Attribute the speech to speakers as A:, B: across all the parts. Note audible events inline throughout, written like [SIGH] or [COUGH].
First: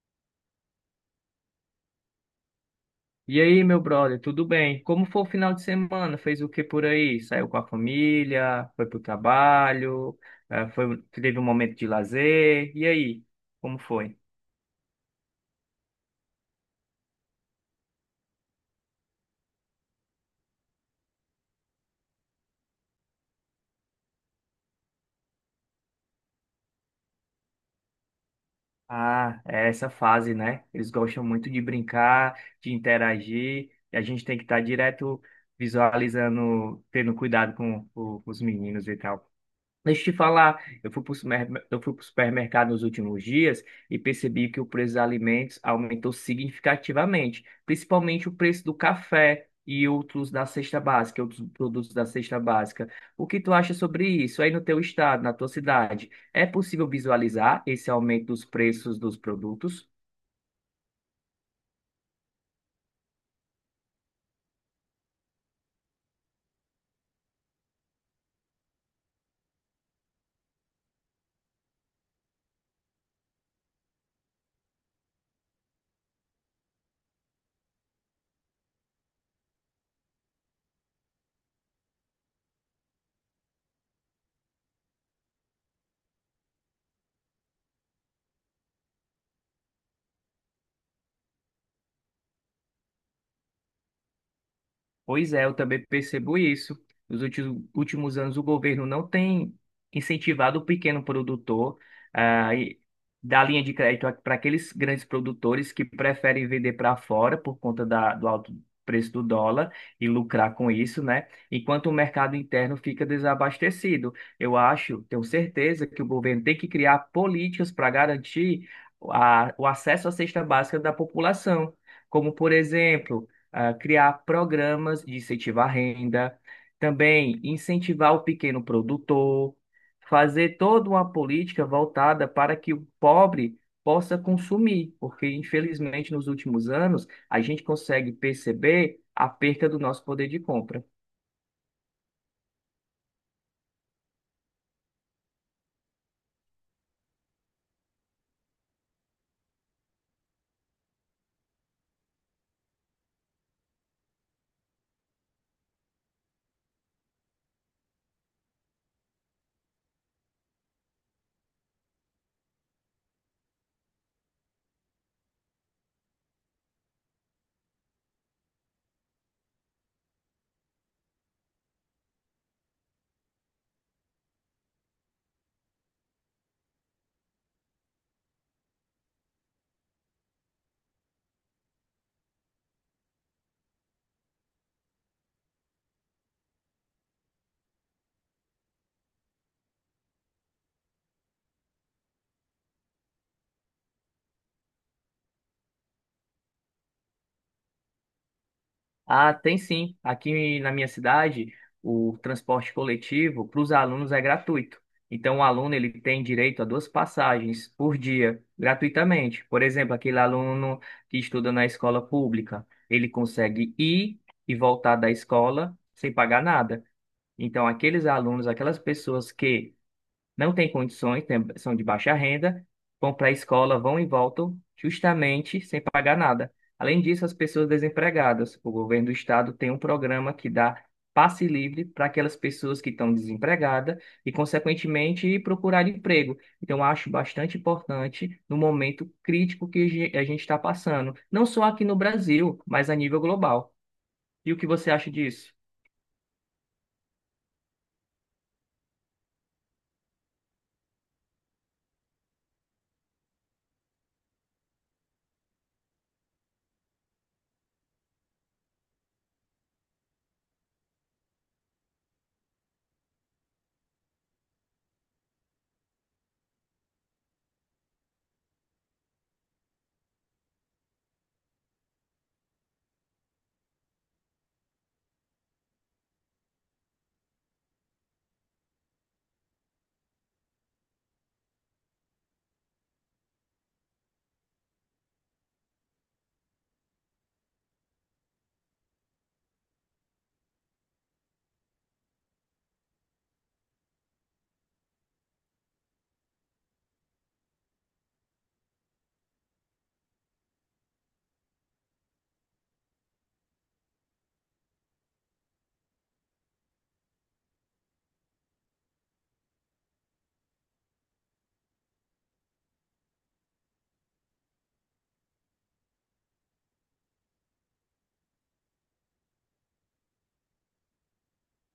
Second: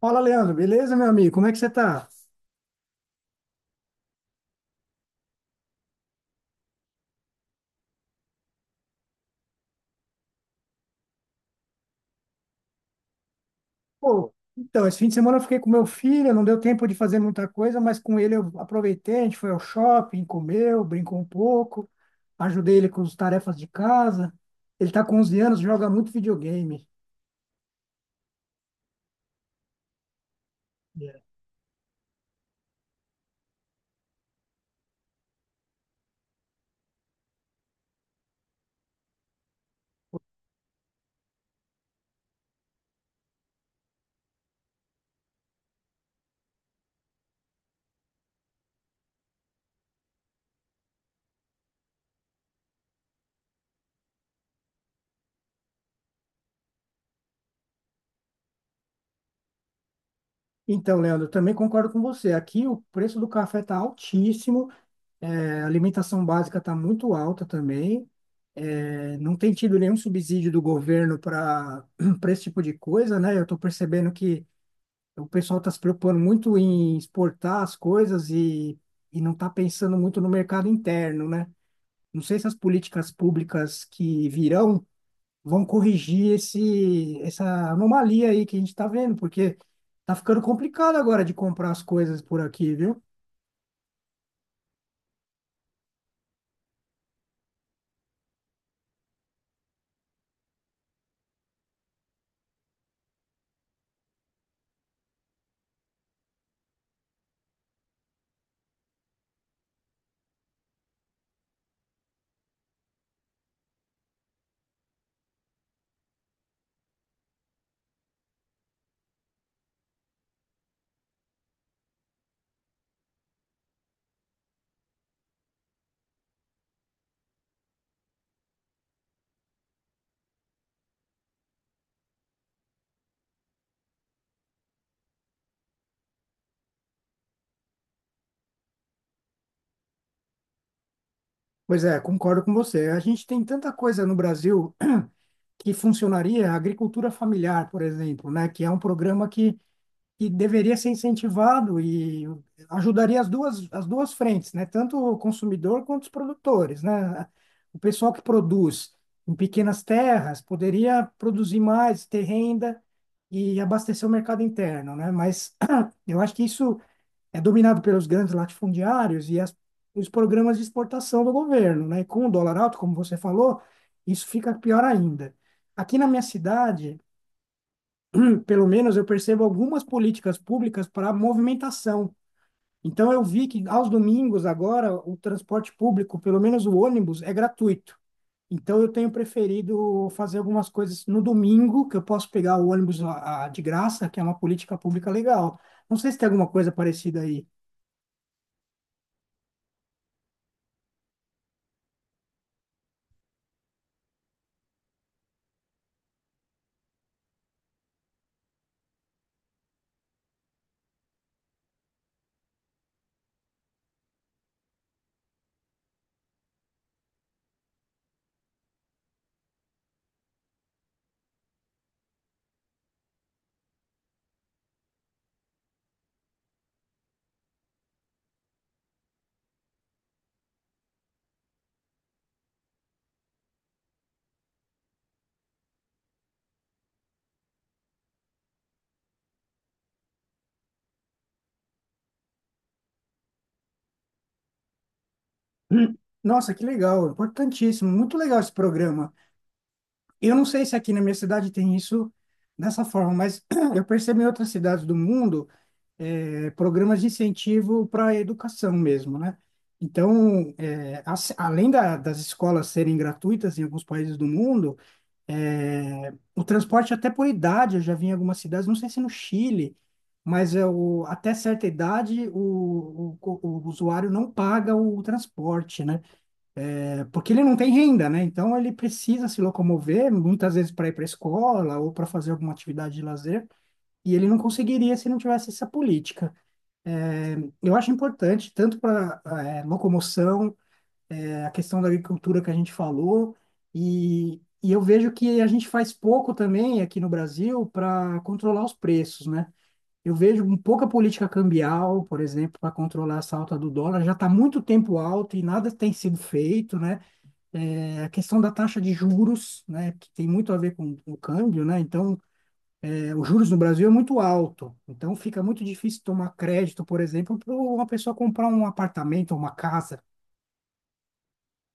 A: Fala, Leandro, beleza, meu amigo? Como é que você tá?
B: E aí, meu brother, tudo bem? Como foi o final de semana? Fez o que por aí? Saiu com a família? Foi pro trabalho? Teve um momento de lazer? E aí, como foi?
A: Pô, então, esse fim de semana eu fiquei com meu filho, não deu tempo de fazer muita coisa, mas com ele eu aproveitei, a gente foi ao shopping, comeu, brincou um pouco, ajudei ele com as tarefas de casa. Ele tá com 11 anos, joga muito videogame.
B: Ah, é essa fase, né? Eles
A: É.
B: gostam muito de brincar, de interagir, e a gente tem que estar direto visualizando, tendo cuidado com os meninos e tal. Deixa eu te falar, eu fui para o supermercado nos últimos dias e percebi que o preço dos alimentos aumentou significativamente, principalmente o preço do café e outros da cesta básica, outros produtos da cesta básica. O que tu acha sobre isso aí no teu estado, na tua cidade? É possível visualizar esse aumento dos preços dos produtos?
A: Então, Leandro, eu também concordo com você. Aqui o preço do café tá altíssimo, é, a alimentação básica tá muito alta também. É, não tem tido nenhum subsídio do governo para [CLEARS THROAT] para esse tipo de coisa, né? Eu estou percebendo que o pessoal está se preocupando muito em exportar as coisas e não está pensando muito no mercado interno, né? Não sei se as políticas públicas que virão vão corrigir essa anomalia aí que a gente está vendo, porque tá ficando complicado agora de comprar as coisas por aqui, viu?
B: Pois é, eu também percebo isso. Nos últimos anos, o governo não tem incentivado o pequeno produtor a dar linha de crédito para aqueles grandes produtores que preferem vender para fora por conta do alto preço do dólar e lucrar com isso, né? Enquanto o mercado interno fica desabastecido. Eu acho, tenho certeza que o governo tem que criar políticas para garantir o acesso à cesta básica da população. Como, por exemplo, ah, criar programas de incentivar à renda, também incentivar o pequeno produtor, fazer toda uma política voltada para que o pobre possa consumir, porque infelizmente nos últimos anos a gente consegue perceber a perca do nosso poder de compra.
A: Pois é, concordo com você. A gente tem tanta coisa no Brasil que funcionaria, a agricultura familiar, por exemplo, né? Que é um programa que deveria ser incentivado e ajudaria as duas frentes, né? Tanto o consumidor quanto os produtores, né? O pessoal que produz em pequenas terras poderia produzir mais, ter renda e abastecer o mercado interno, né? Mas [CLEARS THROAT] eu acho que isso é dominado pelos grandes latifundiários e os programas de exportação do governo, né? E com o dólar alto, como você falou, isso fica pior ainda. Aqui na minha cidade, pelo menos eu percebo algumas políticas públicas para movimentação. Então eu vi que aos domingos agora o transporte público, pelo menos o ônibus, é gratuito. Então eu tenho preferido fazer algumas coisas no domingo, que eu posso pegar o ônibus de graça, que é uma política pública legal. Não sei se tem alguma coisa parecida aí. [CLEARS THROAT]
B: Ah, tem sim. Aqui na minha cidade, o transporte coletivo para os alunos é gratuito. Então, o aluno ele tem direito a duas passagens por dia, gratuitamente. Por exemplo, aquele aluno que estuda na escola pública, ele consegue ir e voltar da escola sem pagar nada. Então, aqueles alunos, aquelas pessoas que não têm condições, são de baixa renda, vão para a escola, vão e voltam, justamente sem pagar nada. Além disso, as pessoas desempregadas. O governo do estado tem um programa que dá passe livre para aquelas pessoas que estão desempregadas e, consequentemente, procurar emprego. Então, eu acho bastante importante no momento crítico que a gente está passando, não só aqui no Brasil, mas a nível global. E o que você acha disso?
A: Hum. Nossa, que legal, importantíssimo, muito legal esse programa. Eu não sei se aqui na minha cidade tem isso dessa forma, mas [CLEARS THROAT] eu percebo em outras cidades do mundo programas de incentivo para a educação mesmo, né? Então, das escolas serem gratuitas em alguns países do mundo, o transporte até por idade, eu já vi em algumas cidades, não sei se no Chile, mas é o, até certa idade o usuário não paga o transporte, né? Porque ele não tem renda, né? Então ele precisa se locomover, muitas vezes para ir para a escola ou para fazer alguma atividade de lazer, e ele não conseguiria se não tivesse essa política. É, eu acho importante, tanto para locomoção, é, a questão da agricultura que a gente falou, e eu vejo que a gente faz pouco também aqui no Brasil para controlar os preços, né? Eu vejo um pouca política cambial, por exemplo, para controlar essa alta do dólar, já está muito tempo alto e nada tem sido feito, né? É, a questão da taxa de juros, né, que tem muito a ver com o câmbio, né? Então, os juros no Brasil é muito alto, então fica muito difícil tomar crédito, por exemplo, para uma pessoa comprar um apartamento, uma casa.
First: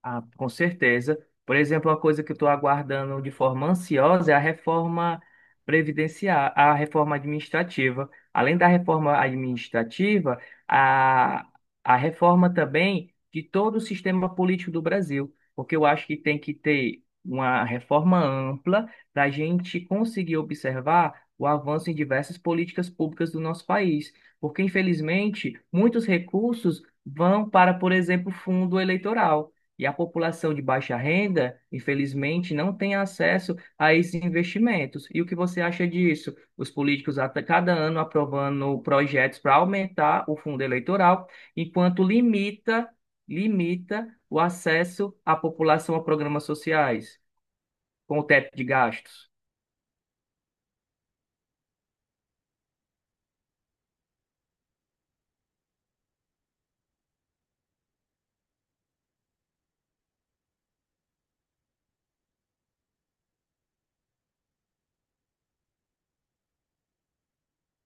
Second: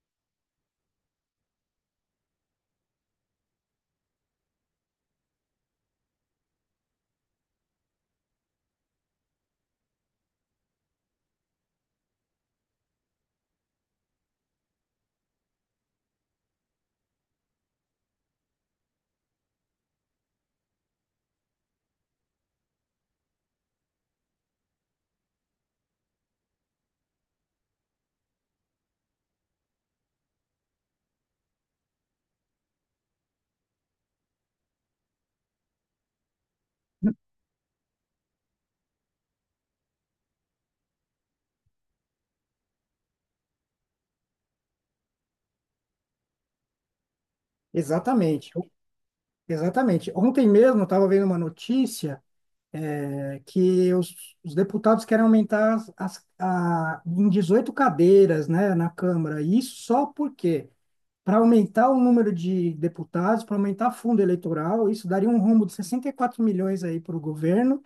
B: Ah, com certeza. Por exemplo, uma coisa que eu estou aguardando de forma ansiosa é a reforma previdenciária, a reforma administrativa. Além da reforma administrativa, a, a reforma também de todo o sistema político do Brasil, porque eu acho que tem que ter uma reforma ampla para a gente conseguir observar o avanço em diversas políticas públicas do nosso país, porque infelizmente muitos recursos vão para, por exemplo, fundo eleitoral. E a população de baixa renda, infelizmente, não tem acesso a esses investimentos. E o que você acha disso? Os políticos a cada ano aprovando projetos para aumentar o fundo eleitoral, enquanto limita o acesso à população a programas sociais, com o
A: Exatamente,
B: teto de gastos.
A: exatamente. Ontem mesmo eu estava vendo uma notícia que os deputados querem aumentar em 18 cadeiras, né, na Câmara. E isso só porque, para aumentar o número de deputados, para aumentar fundo eleitoral, isso daria um rombo de 64 milhões aí para o governo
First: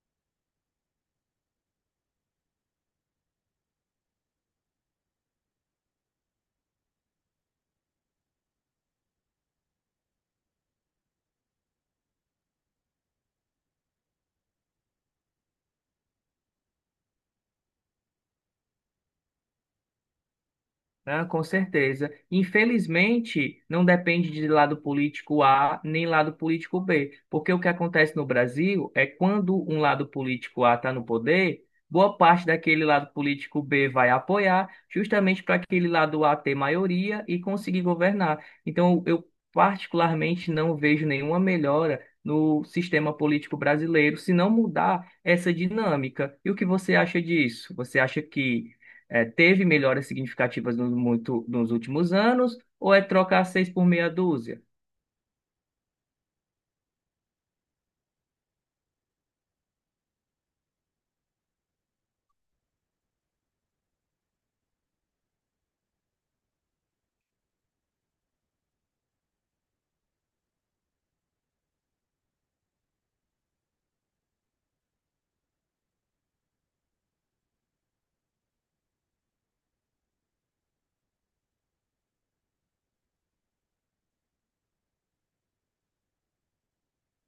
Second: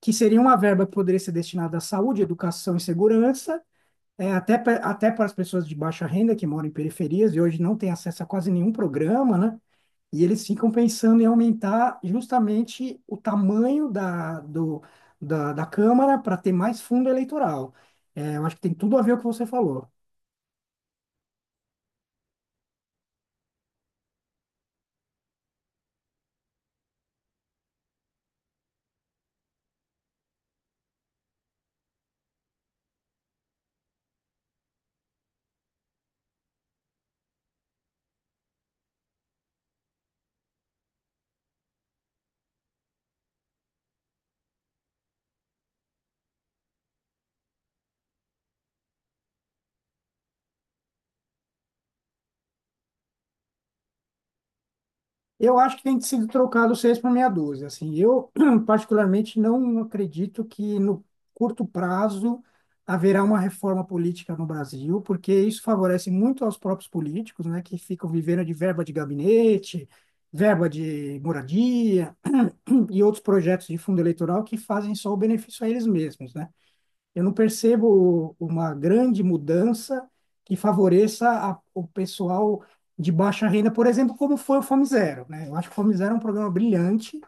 A: que seria uma verba que poderia ser destinada à saúde, educação e segurança. Até para as pessoas de baixa renda que moram em periferias e hoje não têm acesso a quase nenhum programa, né? E eles ficam pensando em aumentar justamente o tamanho da Câmara para ter mais fundo eleitoral. É, eu acho que tem tudo a ver com o que você falou.
B: Ah, com certeza. Infelizmente, não depende de lado político A nem lado político B, porque o que acontece no Brasil é quando um lado político A está no poder, boa parte daquele lado político B vai apoiar, justamente para aquele lado A ter maioria e conseguir governar. Então, eu particularmente não vejo nenhuma melhora no sistema político brasileiro se não mudar essa dinâmica. E o que você acha disso? Você acha que teve melhoras significativas no muito, nos últimos anos, ou é trocar seis por meia dúzia?
A: Eu acho que tem que ser trocado seis por meia dúzia. Assim, eu [CLEARS THROAT] particularmente não acredito que no curto prazo haverá uma reforma política no Brasil, porque isso favorece muito aos próprios políticos, né, que ficam vivendo de verba de gabinete, verba de moradia e outros projetos de fundo eleitoral que fazem só o benefício a eles mesmos, né? Eu não percebo uma grande mudança que favoreça o pessoal de baixa renda, por exemplo, como foi o Fome Zero, né? Eu acho que o Fome Zero é um programa brilhante,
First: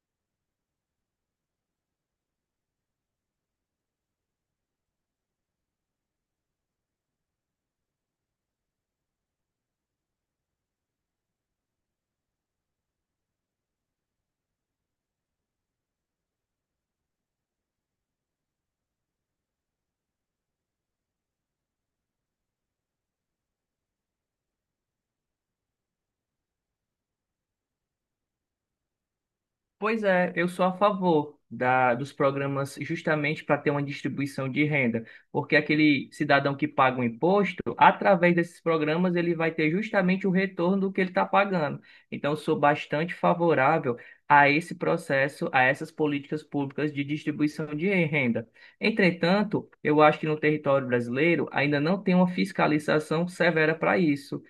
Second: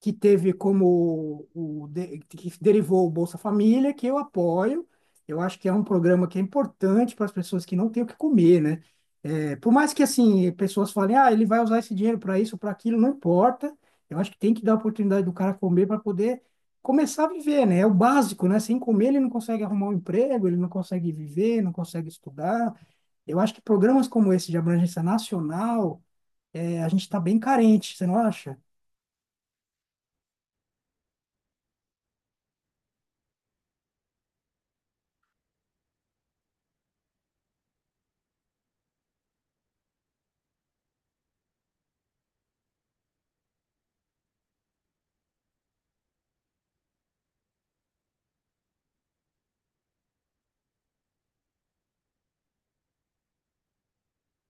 A: que teve como que derivou o Bolsa Família, que eu apoio. Eu acho que é um programa que é importante para as pessoas que não têm o que comer, né? É, por mais que assim pessoas falem, ah, ele vai usar esse dinheiro para isso, para aquilo, não importa. Eu acho que tem que dar a oportunidade do cara comer para poder começar a viver, né? É o básico, né? Sem comer ele não consegue arrumar um emprego, ele não consegue viver, não consegue estudar. Eu acho que programas como esse de abrangência nacional, é, a gente está bem carente, você não acha?
B: Pois é, eu sou a favor dos programas justamente para ter uma distribuição de renda, porque aquele cidadão que paga o imposto, através desses programas, ele vai ter justamente o retorno do que ele está pagando. Então, eu sou bastante favorável a esse processo, a essas políticas públicas de distribuição de renda. Entretanto, eu acho que no território brasileiro ainda não tem uma fiscalização severa para isso.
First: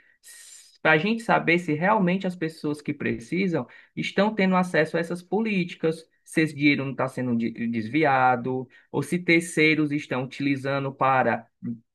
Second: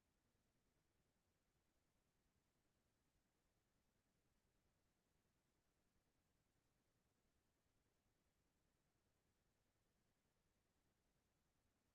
B: Para a gente saber se realmente as pessoas que precisam estão tendo acesso a essas políticas, se esse dinheiro não está sendo desviado, ou se terceiros estão utilizando para,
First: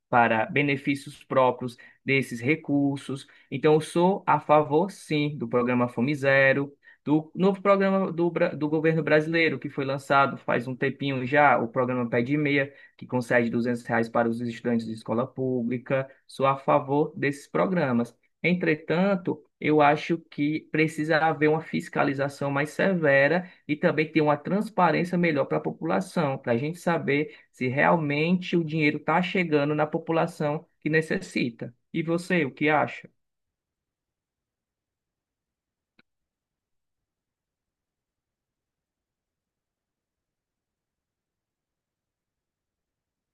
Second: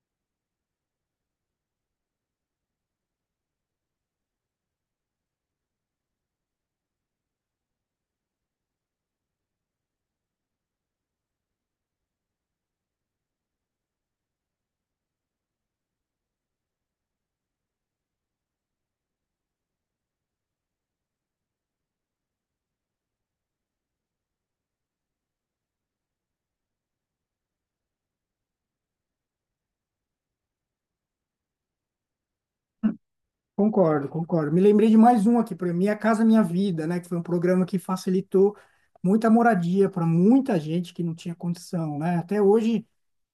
B: para benefícios próprios desses recursos. Então, eu sou a favor, sim, do programa Fome Zero, do novo programa do governo brasileiro, que foi lançado faz um tempinho já, o programa Pé de Meia, que concede R$ 200 para os estudantes de escola pública. Sou a favor desses programas. Entretanto, eu acho que precisa haver uma fiscalização mais severa e também ter uma transparência melhor para a população, para a gente saber se realmente o dinheiro está chegando na população que necessita. E você, o que acha?
A: Concordo, concordo. Me lembrei de mais um aqui para Minha Casa Minha Vida, né? Que foi um programa que facilitou muita moradia para muita gente que não tinha condição, né? Até hoje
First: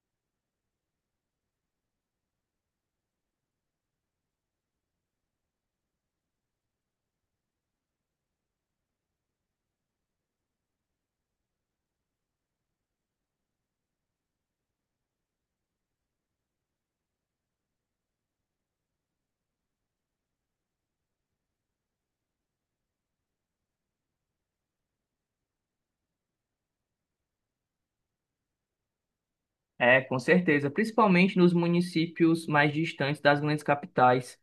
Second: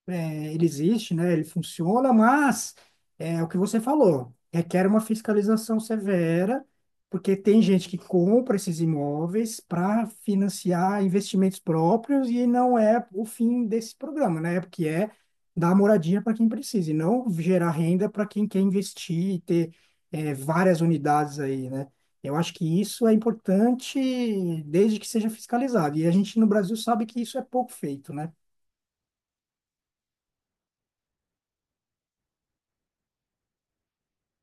A: é, ele existe, né? Ele funciona, mas é o que você falou, requer uma fiscalização severa, porque tem gente que compra esses imóveis para financiar investimentos próprios e não é o fim desse programa, né? Porque é dar moradia para quem precisa e não gerar renda para quem quer investir e ter é, várias unidades aí, né? Eu acho que isso é importante desde que seja fiscalizado. E a gente no Brasil sabe que isso é pouco feito, né?
B: É, com certeza, principalmente nos municípios mais distantes das grandes capitais.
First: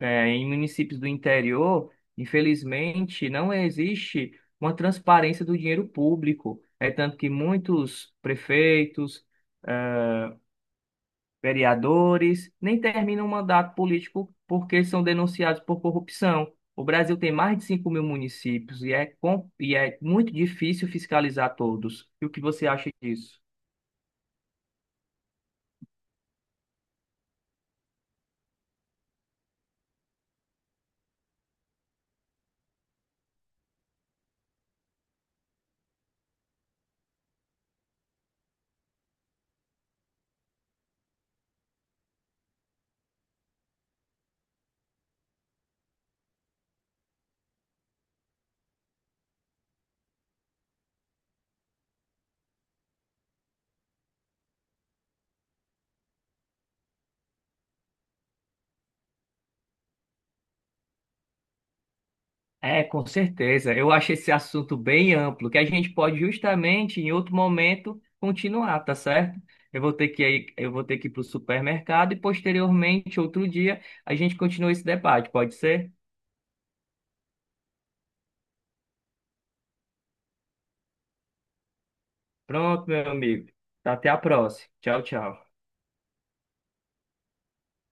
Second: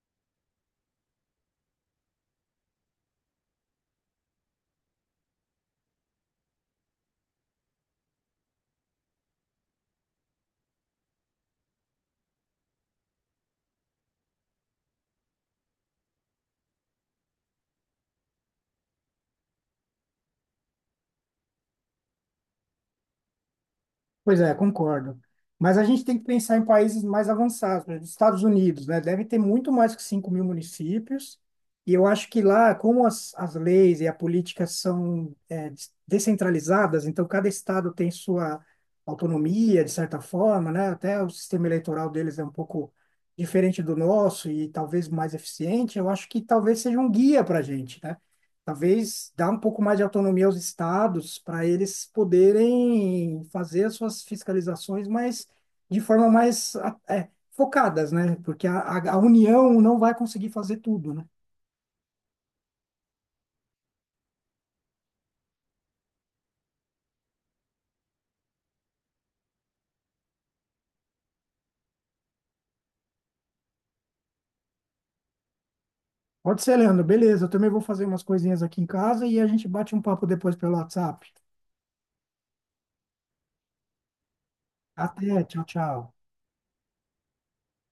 B: É, em municípios do interior, infelizmente, não existe uma transparência do dinheiro público. É tanto que muitos prefeitos vereadores, nem terminam um mandato político porque são denunciados por corrupção. O Brasil tem mais de 5 mil municípios e é, e é muito difícil fiscalizar todos. E o que você acha disso?
A: Pois é, concordo. Mas a gente tem que pensar em países mais avançados, por exemplo, Estados Unidos, né? Deve ter muito mais que 5 mil municípios. E eu acho que lá, como as leis e a política são descentralizadas, então cada estado tem sua autonomia, de certa forma, né? Até o sistema eleitoral deles é um pouco diferente do nosso e talvez mais eficiente. Eu acho que talvez seja um guia para a gente, né? Talvez dar um pouco mais de autonomia aos estados para eles poderem fazer as suas fiscalizações, mas de forma mais é, focadas, né? Porque a União não vai conseguir fazer tudo, né?
B: É, com certeza. Eu acho esse assunto bem amplo, que a gente pode justamente, em outro momento, continuar, tá certo? Eu vou ter que ir, eu vou ter que ir para o supermercado e, posteriormente, outro dia, a gente continua esse debate, pode ser?
A: Pode ser, Leandro. Beleza, eu também vou fazer umas coisinhas aqui em casa e a gente bate um papo depois pelo WhatsApp.
B: Pronto, meu amigo. Até a próxima. Tchau,
A: Até,
B: tchau.
A: tchau, tchau.